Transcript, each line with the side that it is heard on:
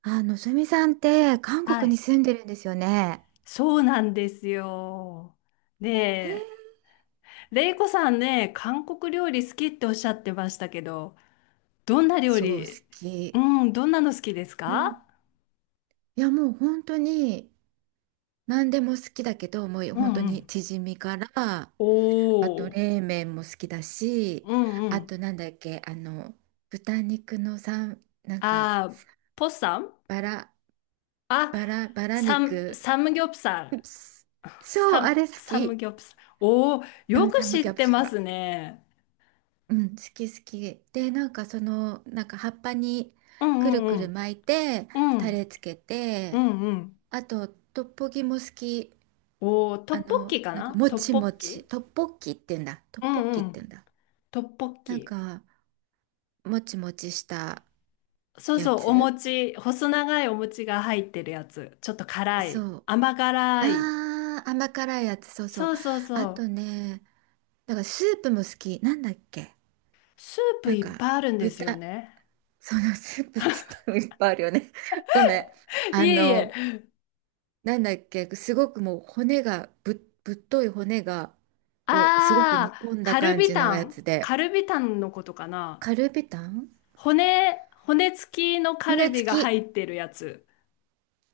right: あ、のぞみさんって韓
left: は
right: 国に
left: い。
right: 住んでるんですよね。
left: そうなんですよ。
right: へ
left: で、
right: え。
left: レイコさんね、韓国料理好きっておっしゃってましたけど、どんな料
right: そう、好
left: 理、う
right: き。
left: ん、どんなの好きです
right: う
left: か？
right: ん。いや、もう本当に何でも好きだけど、もう
left: う
right: 本当
left: んう
right: に
left: ん。
right: チヂミから、
left: お
right: あと
left: お。
right: 冷麺も好きだし、
left: うんう
right: あ
left: ん。
right: となんだっけ、豚肉のさん、
left: あー、ポッサン。
right: バラ、
left: あ、
right: バラ
left: サム、
right: 肉。
left: サムギョプサ
right: う
left: ル。
right: ん。そう、
left: サ
right: あ
left: ム、
right: れ好
left: サム
right: き。
left: ギョプサル。おお、
right: う
left: よ
right: ん、
left: く
right: サム
left: 知っ
right: ギョプ
left: て
right: サ
left: ま
right: ル。
left: すね。
right: うん、好き好き。で、なんかその、なんか葉っぱに
left: う
right: くる
left: んう
right: くる
left: ん
right: 巻いて、
left: うん。う
right: タ
left: ん
right: レつけ
left: う
right: て、
left: んうん。
right: あと、トッポギも好き。
left: おお、トッポッキか
right: なんか
left: な、
right: も
left: トッ
right: ち
left: ポ
right: も
left: ッ
right: ち、
left: キ？
right: トッポッキって言うんだ。トッ
left: う
right: ポッ
left: んう
right: キって言う
left: ん。
right: んだ。
left: トッポッ
right: なん
left: キ。
right: か、もちもちした
left: そう
right: や
left: そう、お
right: つ。
left: 餅、細長いお餅が入ってるやつ。ちょっと辛い。
right: そう。
left: 甘辛い。
right: あー、甘辛いやつ、そうそう。
left: そうそうそ
right: あ
left: う。
right: とね、だからスープも好き。なんだっけ。
left: スープ
right: なん
left: いっ
right: か、
left: ぱいあるんです
right: 豚、
left: よね。
right: そのスープって言ったらいっぱいあるよね。ごめん。
left: い
right: あ
left: えい
right: の、
left: え。
right: なんだっけ、すごくもう骨がぶ、ぶっとい骨がをすごく
left: あ
right: 煮込
left: ー、
right: んだ
left: カル
right: 感
left: ビ
right: じ
left: タ
right: のや
left: ン。
right: つ
left: カ
right: で、
left: ルビタンのことかな？
right: カルビタン。
left: 骨付きのカル
right: 骨付
left: ビが入
right: き。
left: ってるやつ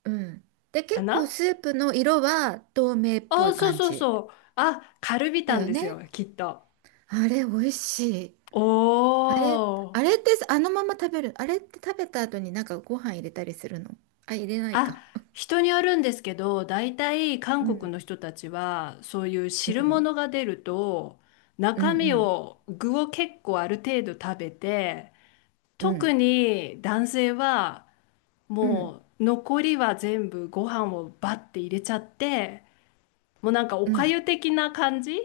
right: うん。で、
left: か
right: 結構
left: な？
right: スープの色は透明っ
left: あ
right: ぽ
left: ー、
right: い
left: そう
right: 感
left: そう
right: じ
left: そう。あ、カルビ
right: だ
left: タン
right: よ
left: です
right: ね。
left: よ、きっと。
right: あれ、美味しい。あれ、
left: お
right: あ
left: ー。
right: れってあのまま食べる？あれって食べた後になんかご飯入れたりするの？あ、入れないか。
left: あ、人によるんですけど、大体韓
right: う
left: 国
right: ん。
left: の人たちは、そういう
right: う
left: 汁
right: ん。
left: 物が出ると、
right: うん
left: 中
right: う
left: 身
right: ん。
left: を、具を結構ある程度食べて、
right: う
left: 特
right: ん。
left: に男性は、
right: うん。
left: もう残りは全部ご飯をバッて入れちゃって、もうなんかお
right: う
left: か
right: ん。
left: ゆ的な感じ、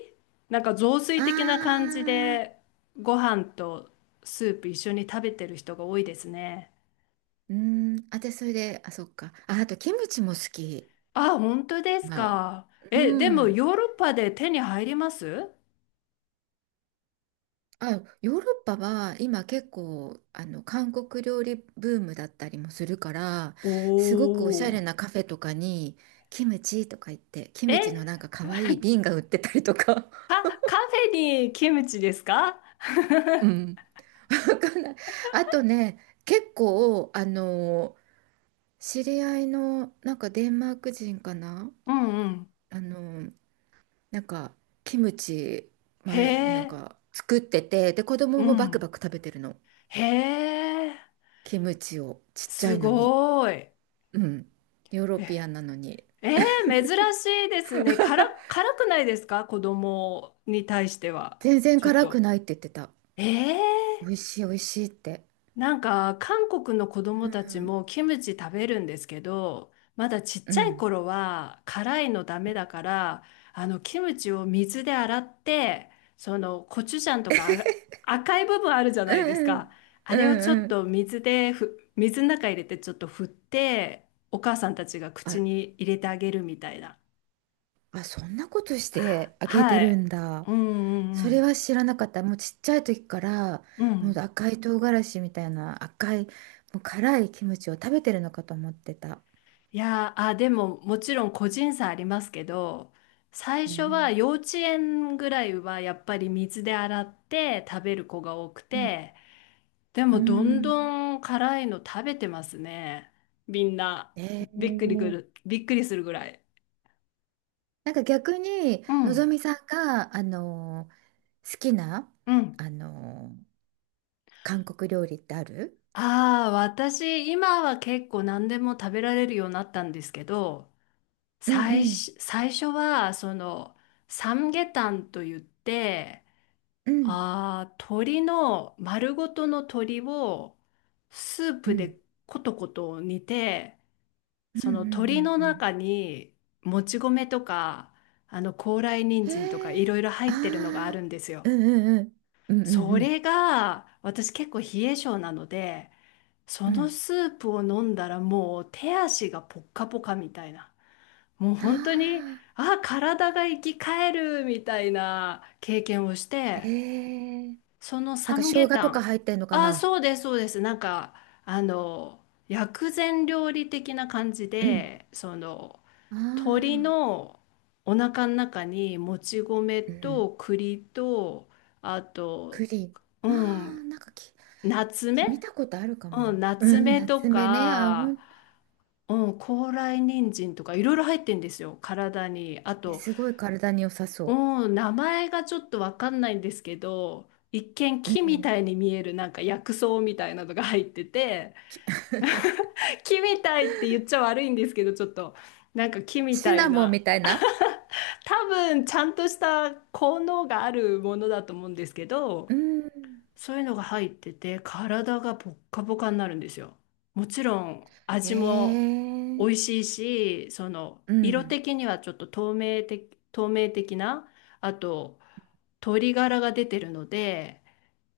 left: なんか雑
right: あ
left: 炊的な感じ
right: ー。
left: で、ご飯とスープ一緒に食べてる人が多いですね。
right: うーん、あ、で、それで、あ、そっか。あ、あと、キムチも好き。
left: あ、本当です
right: まあ、
left: か。
right: う
left: え、でも
right: ん。
left: ヨーロッパで手に入ります？
right: あ、ヨーロッパは今結構、韓国料理ブームだったりもするから、すごくおしゃ
left: お
right: れ
left: ー。
right: なカフェとかに、キムチとか言って、キ
left: え、
right: ムチのなんか可愛い瓶が売ってたりとか。
left: カフェにキムチですか？
right: うん。わかんない。あとね、結構、知り合いの、なんかデンマーク人かな。
left: うんうん。
right: あの、なんかキムチ
left: へ
right: 前なん
left: え。
right: か作っててで子供
left: う
right: もバク
left: ん。
right: バク食べてるの。
left: へえ。
right: キムチをちっちゃ
left: す
right: いのに。
left: ごい。
right: うん。ヨーロ
left: え、
right: ピアンなのに。
left: え珍しいですね。辛くないですか、子供に対しては？
right: 全然
left: ちょっ
right: 辛く
left: と。
right: ないって言ってた。
left: え
right: 美味
left: え。
right: しい美味しいって。
left: なんか韓国の子供
right: う
left: たち
right: ん
left: もキムチ食べるんですけど、まだちっ
right: う
left: ちゃい
right: ん
left: 頃は辛いのダメだから、あのキムチを水で洗って、そのコチュジャンとか、あ、赤い部分あるじゃ
right: う
left: ないです
right: ん
left: か。あ
right: う
left: れをちょ
right: ん
left: っ
right: うん。
left: と水でふ、水の中入れてちょっと振って、お母さんたちが口
right: あ
left: に入れてあげるみたいな。
right: あ、そんなことしてあげて
left: は
right: る
left: い。
right: んだ。
left: うんう
right: それ
left: ん
right: は知らなかった。もうちっちゃい時から
left: うん。う
right: もう
left: ん。
right: 赤い唐辛子みたいな赤いもう辛いキムチを食べてるのかと思ってた。
left: いやー、あ、でももちろん個人差ありますけど、最
right: う
left: 初は
right: ん
left: 幼稚園ぐらいはやっぱり水で洗って食べる子が多く
right: うん。
left: て、で
right: うー
left: もどん
right: ん。
left: どん辛いの食べてますね。みんな。
right: えー、
left: びっくりするぐらい。
right: なんか逆に
left: う
right: のぞ
left: ん。
right: みさんが、好きな、
left: うん。
right: あのー韓国料理ってある？
left: ああ、私、今は結構何でも食べられるようになったんですけど、
right: うんう
left: 最
right: ん
left: 初、最初は、その、サムゲタンと言って、
right: うん
left: ああ、鶏の丸ごとの鶏をスー
right: う
left: プで
right: ん
left: コトコト煮て、
right: う
left: そ
right: んうん
left: の鶏の
right: うんう
left: 中にもち米とか、あの高麗人
right: ん。
left: 参とか
right: へ
left: い
right: え。
left: ろいろ入ってるのがある
right: あ
left: んですよ。
right: あー。うんうんうんうん
left: そ
right: うん
left: れが私結構冷え性なので、そ
right: うん。う
left: の
right: ん。
left: スープを飲んだらもう手足がポッカポカみたいな。もう
right: あ
left: 本当に、あ、体が生き返るみたいな経験をし
right: あー。え
left: て、
right: ー、
left: その
right: なん
left: サ
right: か
left: ムゲ
right: 生姜
left: タ
right: とか
left: ン。
right: 入ってんのか
left: ああ、
right: な。
left: そうです、そうです。なんか、あの、薬膳料理的な感じ
right: うん。
left: で、その、鶏
right: ああ
left: のお腹の中にもち米
right: ー。うん。
left: と栗と、あと、
right: 栗。
left: う
right: あ
left: ん、
right: あー、なんか
left: ナツメ、
right: 見たことあるかも
left: うん、
right: な。
left: ナ
right: う
left: ツ
right: ん、
left: メと
right: 夏目ね。あ、
left: か、
right: 本。
left: うん、高麗人参とかいろいろ入ってんですよ、体に。あ
right: え、
left: と、
right: すごい体に良さそ
left: うん、名前がちょっとわかんないんですけど、一見
right: う。う
left: 木みた
right: ん。
left: いに見えるなんか薬草みたいなのが入ってて、
right: き。
left: 木みたいって言っちゃ悪いんですけど、ちょっとなんか木み
right: シ
left: たい
right: ナモン
left: な、
right: みたいな。
left: 多分ちゃんとした効能があるものだと思うんですけ
right: う
left: ど、
right: ん。
left: そういうのが入ってて、体がポッカポカになるんですよ。もちろん
right: へ
left: 味も美
right: え。
left: 味しいし、その
right: う
left: 色
right: ん。
left: 的にはちょっと透明的な、あと鶏ガラが出てるので、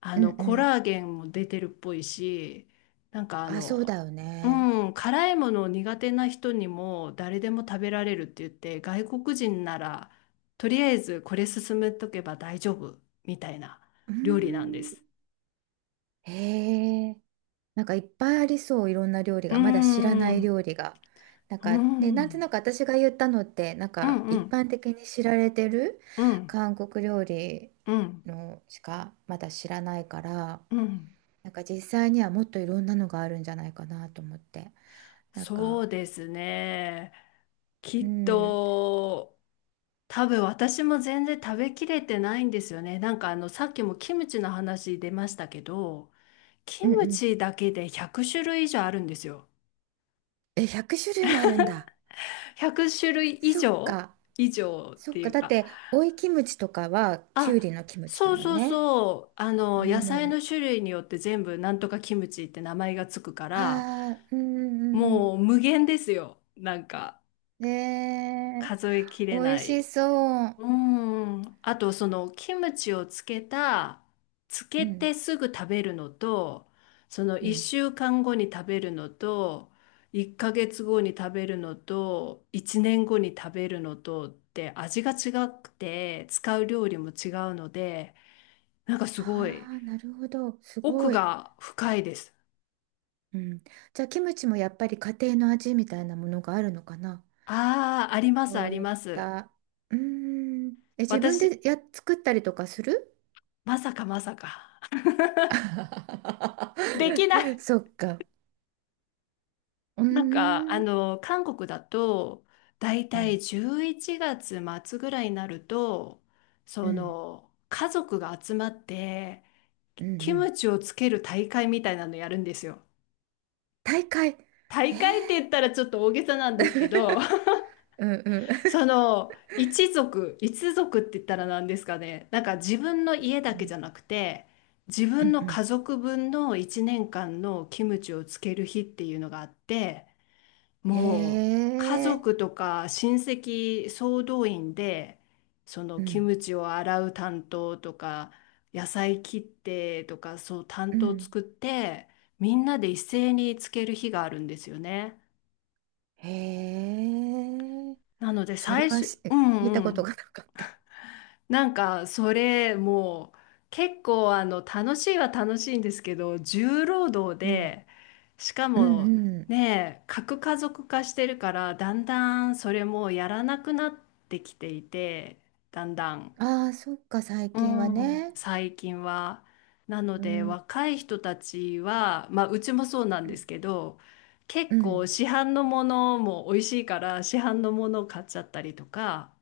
left: あ
right: うん
left: の
right: う
left: コ
right: ん。
left: ラーゲンも出てるっぽいし、なんか
right: あ、そうだよ
left: う
right: ね。
left: ん、辛いものを苦手な人にも誰でも食べられるって言って、外国人ならとりあえずこれ進めとけば大丈夫みたいな
right: う
left: 料理なんで
right: ん。
left: す。
right: へえ。なんかいっぱいありそう、いろんな料理
left: うー
right: が。まだ知らない料
left: ん。
right: 理が。なん
left: うん。
right: か
left: う
right: ね、なんと
left: ん。
right: なく私が言ったのって、なん
left: う
right: か一
left: ん。
right: 般的に知られてる
left: うん。
right: 韓国料理
left: うん。
right: のしかまだ知らないから、
left: うん。
right: なんか実際にはもっといろんなのがあるんじゃないかなと思って。なん
left: そ
right: か。
left: うですね。き
right: う
left: っ
right: ん、うん。
left: と、多分私も全然食べきれてないんですよね。なんかさっきもキムチの話出ましたけど、キ
right: う
left: ム
right: ん
left: チだけで100種類以上あるんですよ。
right: え、100種類もあるんだ。
left: 100種類以
right: そっ
left: 上。
right: か、
left: 以上っ
right: そっ
left: てい
right: か。
left: う
right: だっ
left: か。
right: て、オイキムチとかはキュウリ
left: あ、
right: のキムチだ
left: そう
right: もん
left: そう
right: ね。
left: そう。
right: う
left: 野菜
right: ん。
left: の種類によって全部なんとかキムチって名前がつくか
right: あ
left: ら、
right: あ、うんうんうんうん。
left: もう無限ですよ。なんか
right: ねえ。
left: 数えき
right: 美
left: れ
right: 味
left: な
right: し
left: い。
right: そう。
left: うん。あとそのキムチをつ
right: う
left: け
right: ん、
left: てすぐ食べるのと、その
right: う
left: 1
right: ん。
left: 週間後に食べるのと、1ヶ月後に食べるのと、1年後に食べるのとって味が違くて、使う料理も違うので、なんかすごい
right: ああ、なるほど。す
left: 奥
right: ごい。
left: が深いです。
right: うん。じゃあ、キムチもやっぱり家庭の味みたいなものがあるのかな？
left: ああ、あります
right: そ
left: あ
right: う
left: り
right: いっ
left: ます。
right: た。うーん。え、自分
left: 私、
right: で作ったりとかする？
left: まさかまさか。できな い。
right: そっか。うー
left: なんか、
right: ん。
left: 韓国だと、だい
right: う
left: た
right: ん。
left: い11月末ぐらいになると、
right: う
left: そ
right: ん。
left: の、家族が集まって、
right: うん
left: キ
right: う
left: ム
right: ん。
left: チをつける大会みたいなのやるんですよ。
right: 大会。
left: 大会って言っ
right: え
left: たらちょっと大げさなんですけど、
right: ー、うんうん。
left: その、一族って言ったら何ですかね。なんか自分の家だけじゃなくて、自
right: うん
left: 分
right: う
left: の
right: んう
left: 家
right: ん。
left: 族分の1年間のキムチをつける日っていうのがあって、
right: へ
left: もう家
right: え。
left: 族とか親戚総動員でその
right: う
left: キ
right: ん
left: ムチを洗う担当とか、野菜切ってとか、そう担
right: う
left: 当
right: ん。
left: 作って、みんなで一斉につける日があるんですよね。
right: へえ。
left: なので
right: それ
left: 最
right: は
left: 初、うん
right: 聞い
left: う
right: たこと
left: ん、
right: がなかった。
left: なんかそれもう結構楽しいは楽しいんですけど、重労働
right: うん。
left: で、しか
right: う
left: も
right: んう
left: ね、核家族化してるから、だんだんそれもやらなくなってきていて、だんだん。
right: ん。ああ、そっか、最
left: う
right: 近は
left: ん。
right: ね。
left: 最近は。なの
right: う
left: で
right: ん。
left: 若い人たちは、まあ、うちもそうなん
right: う
left: です
right: ん。
left: けど、結
right: う
left: 構
right: ん。
left: 市販のものも美味しいから、市販のものを買っちゃったりとか。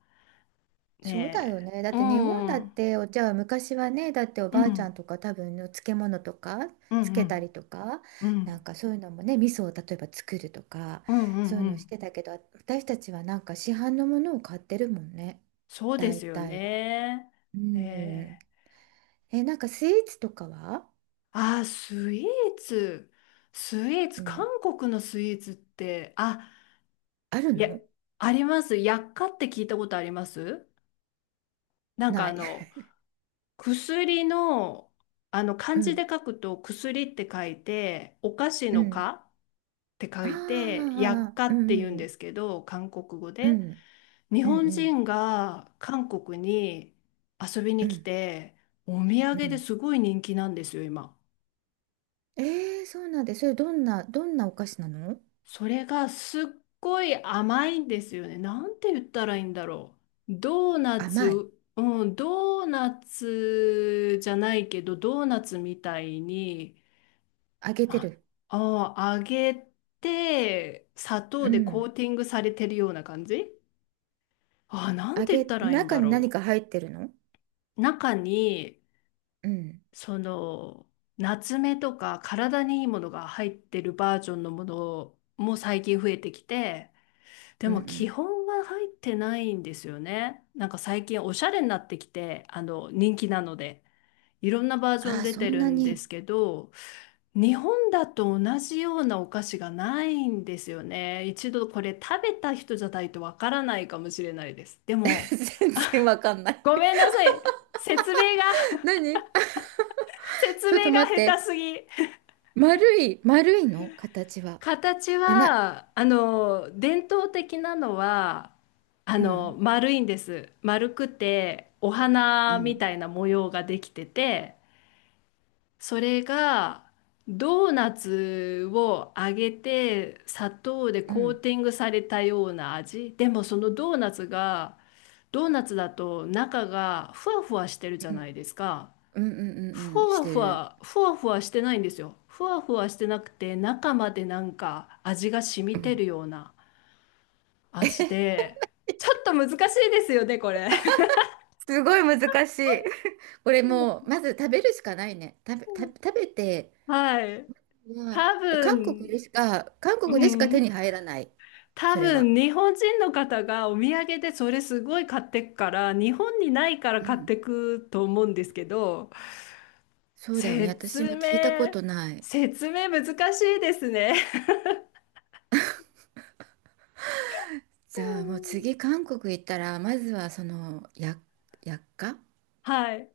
right: そうだよ
left: ね
right: ね。だっ
left: え。う
right: て日本だっ
left: ん
right: てお茶は昔はね、だってお
left: う
right: ばあちゃ
left: ん
right: んとか多分の漬物とか
left: う
right: つ
left: んう
right: けた
left: ん
right: りとか、
left: う
right: な
left: ん
right: んかそういうのもね、味噌を例えば作るとか、
left: うんう
right: そ
left: ん
right: ういう
left: う
right: のし
left: ん。
right: てたけど、私たちはなんか市販のものを買ってるもんね。
left: そうで
right: 大
left: すよ
right: 体は。
left: ね。
right: う
left: ね
right: ん。
left: え。
right: え、なんかスイーツとかは。
left: あー、スイーツ。スイーツ、
right: う
left: 韓
right: ん。
left: 国のスイーツって、あ、
right: ある
left: いや、
right: の？
left: あります。薬価って聞いたことあります？なんか、
right: ない。
left: 薬の、
right: う
left: 漢字
right: ん。
left: で書くと薬って書いて、お菓子
right: う
left: の
right: ん。
left: 菓って書
right: あ
left: いて、薬
right: あ、
left: 価
right: う
left: って言うん
right: んう
left: で
right: ん
left: すけど、韓国語
right: うん。
left: で。日
right: うんうん
left: 本
right: うん。
left: 人が韓国に遊び
right: う
left: に来
right: ん
left: て、お土
right: う
left: 産で
right: ん。
left: すごい人気なんですよ、今。
right: えー、そうなんで、それどんな、どんなお菓子なの？
left: それがすっごい甘いんですよね。なんて言ったらいいんだろう。ドーナ
right: 甘い。
left: ツ、うん、ドーナツじゃないけど、ドーナツみたいに、
right: 揚げて
left: あ、
right: る。
left: あ、揚げて、砂糖
right: う
left: でコー
right: ん。
left: ティングされてるような感じ。あ、なん
right: 揚
left: て言っ
right: げ、
left: たらいいん
right: 中
left: だ
right: に何
left: ろ
right: か入ってるの？
left: う。中に、
right: うん。
left: その、夏目とか体にいいものが入ってるバージョンのものも最近増えてきて、で
right: うんう
left: も基
right: ん。
left: 本は入ってないんですよね。なんか最近おしゃれになってきて、人気なので、いろんなバージョン
right: あー、
left: 出
right: そ
left: て
right: ん
left: る
right: な
left: んで
right: に。
left: すけど、日本だと同じようなお菓子がないんですよね。一度これ食べた人じゃないとわからないかもしれないです。で も、
right: 全然わかんない。
left: ごめんなさい。説明が、
right: 何あ。
left: 説
right: ちょっ
left: 明
right: と
left: が
right: 待っ
left: 下
right: て。
left: 手すぎ。
right: 丸い、丸いの形は。
left: 形
right: あな、
left: は、伝統的なのは、
right: うん、
left: 丸いんです。丸くて、お
right: う
left: 花み
right: ん、
left: たいな模様ができてて、それが、ドーナツを揚げて、砂糖で
right: う
left: コー
right: ん、
left: ティングされたような味。でも、そのドーナツが、ドーナツだと中がふわふわしてるじゃ
right: う
left: ない
right: ん、
left: ですか。
right: うん、うん、うん
left: ふ
right: うんし
left: わ
right: て
left: ふ
right: る。
left: わ、ふわふわしてないんですよ。ふわふわしてなくて、中までなんか味が染
right: う
left: みて
right: ん。
left: るような味で、ちょっと難しいですよね、これ。
right: すごい難しい。これもう、まず食べるしかないね。食べて、
left: はい。
right: まあ、
left: 多
right: で、韓国で
left: 分、
right: しか、韓
left: う
right: 国でしか手
left: ん。
right: に入らない。
left: 多
right: それは。
left: 分、日本人の方がお土産でそれすごい買ってくから、日本にないから
right: う
left: 買っ
right: ん。
left: てくと思うんですけど、
right: そうだよね。私も
left: 説
right: 聞いたこ
left: 明、
right: とない。
left: 説明難しいですね。
right: じゃあもう次 韓国行ったら、まずはその、薬価。
left: はい。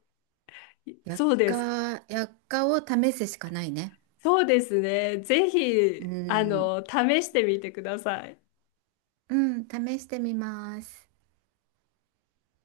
right: 薬
left: そうです。
right: 価、薬価を試すしかないね。
left: そうですね。ぜひ、
right: うん。
left: 試してみてください。
right: うん、試してみます。